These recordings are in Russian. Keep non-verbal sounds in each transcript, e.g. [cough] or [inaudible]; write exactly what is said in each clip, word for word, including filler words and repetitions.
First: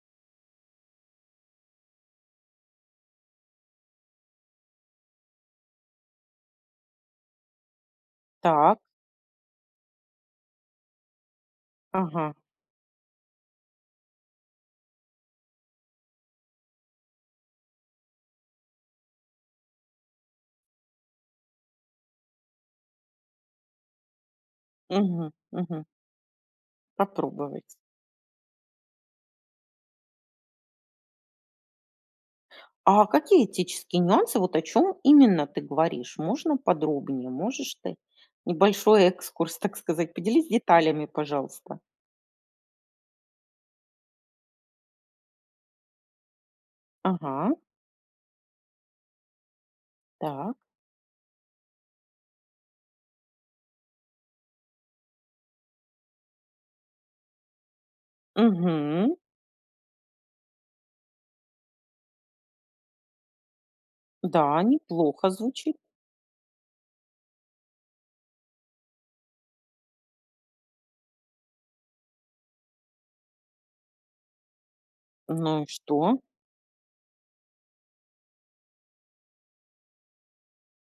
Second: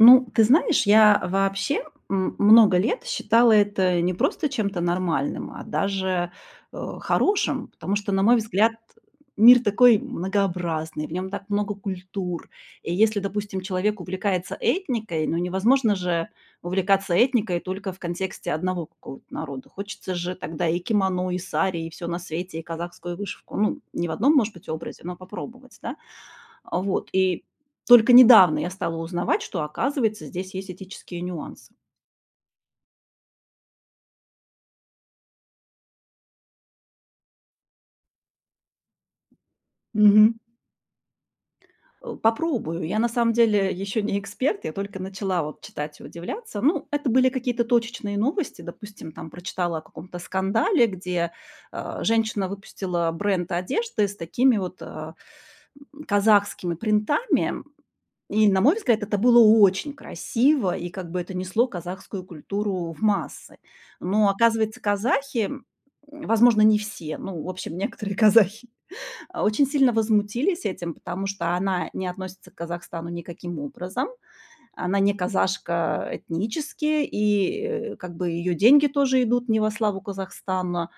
Ну, ты знаешь, я вообще, м, много лет считала это не просто чем-то нормальным, а даже, э, хорошим, потому что, на мой взгляд, Так. мир такой многообразный, в нём так много Ага. культур. И если, допустим, человек увлекается этникой, ну, невозможно же увлекаться этникой только в контексте одного какого-то народа. Хочется же тогда и кимоно, и сари, и всё на свете, и казахскую вышивку. Ну, не в одном, может быть, образе, но Мгм. попробовать. Мгм. Да? А вот. И Попробовать. только недавно я стала узнавать, что, оказывается, здесь есть этические нюансы. А какие этические нюансы? Вот о чём именно ты говоришь? Можно подробнее? Можешь ты небольшой экскурс, так сказать? Мгм. Поделись деталями, пожалуйста. Э, попробую. Я на самом деле ещё не эксперт, я только начала вот читать и удивляться. Ну, это были Ага. какие-то точечные новости. Допустим, там прочитала о каком-то Так. скандале, где, э, женщина выпустила бренд одежды с такими вот, э, м, казахскими принтами, м. И, на мой взгляд, Мгм. это было очень красиво, и как бы это несло казахскую культуру в массы. Но, Да, оказывается, неплохо казахи, м, звучит. возможно, не все, но, в общем, некоторые казахи, а, очень сильно возмутились этим, потому что она не относится к Казахстану никаким образом. Она не Ну и казашка что? этнически, и, э, как бы её деньги тоже идут не во славу Казахстана.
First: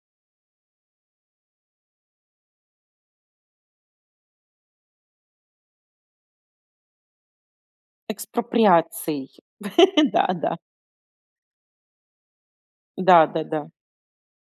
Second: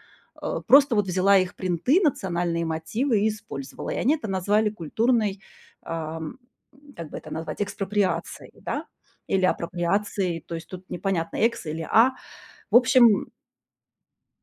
Э, просто вот взяла их принты, национальные мотивы и использовала. И они это назвали культурной, эм, м, как бы это назвать, экспроприацией, да, Экспроприацией. или [laughs] Да, апроприацией. То да. есть тут непонятно, "экс" или "а". В Да, общем да-да.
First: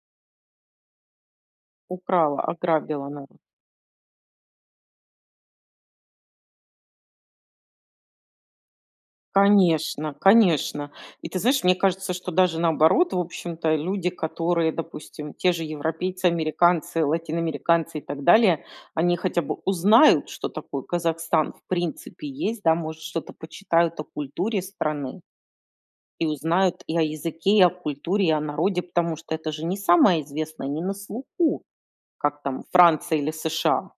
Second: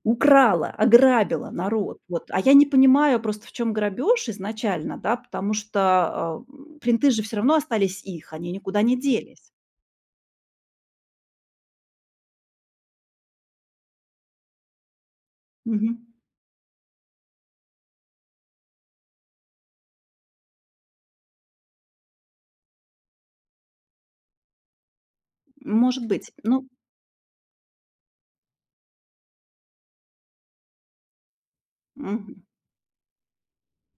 украла, ограбила народ. Вот. А Украла, я не ограбила, понимаю наверно. просто, в чём грабёж изначально, да, потому что, э, м, принты же всё равно остались их, они никуда не делись. Конечно, конечно. И ты знаешь, мне кажется, что даже наоборот, в общем-то люди, которые, допустим, те же Мгм. европейцы, американцы, латиноамериканцы и так далее, они хотя бы узнают, что такое Казахстан в принципе есть, да, может, что-то почитают о культуре страны М, может ...и быть. Ну узнают и о языке, и о культуре, и о народе, потому что это же не самое известное, не на слуху, как Мгм. там Франция или США.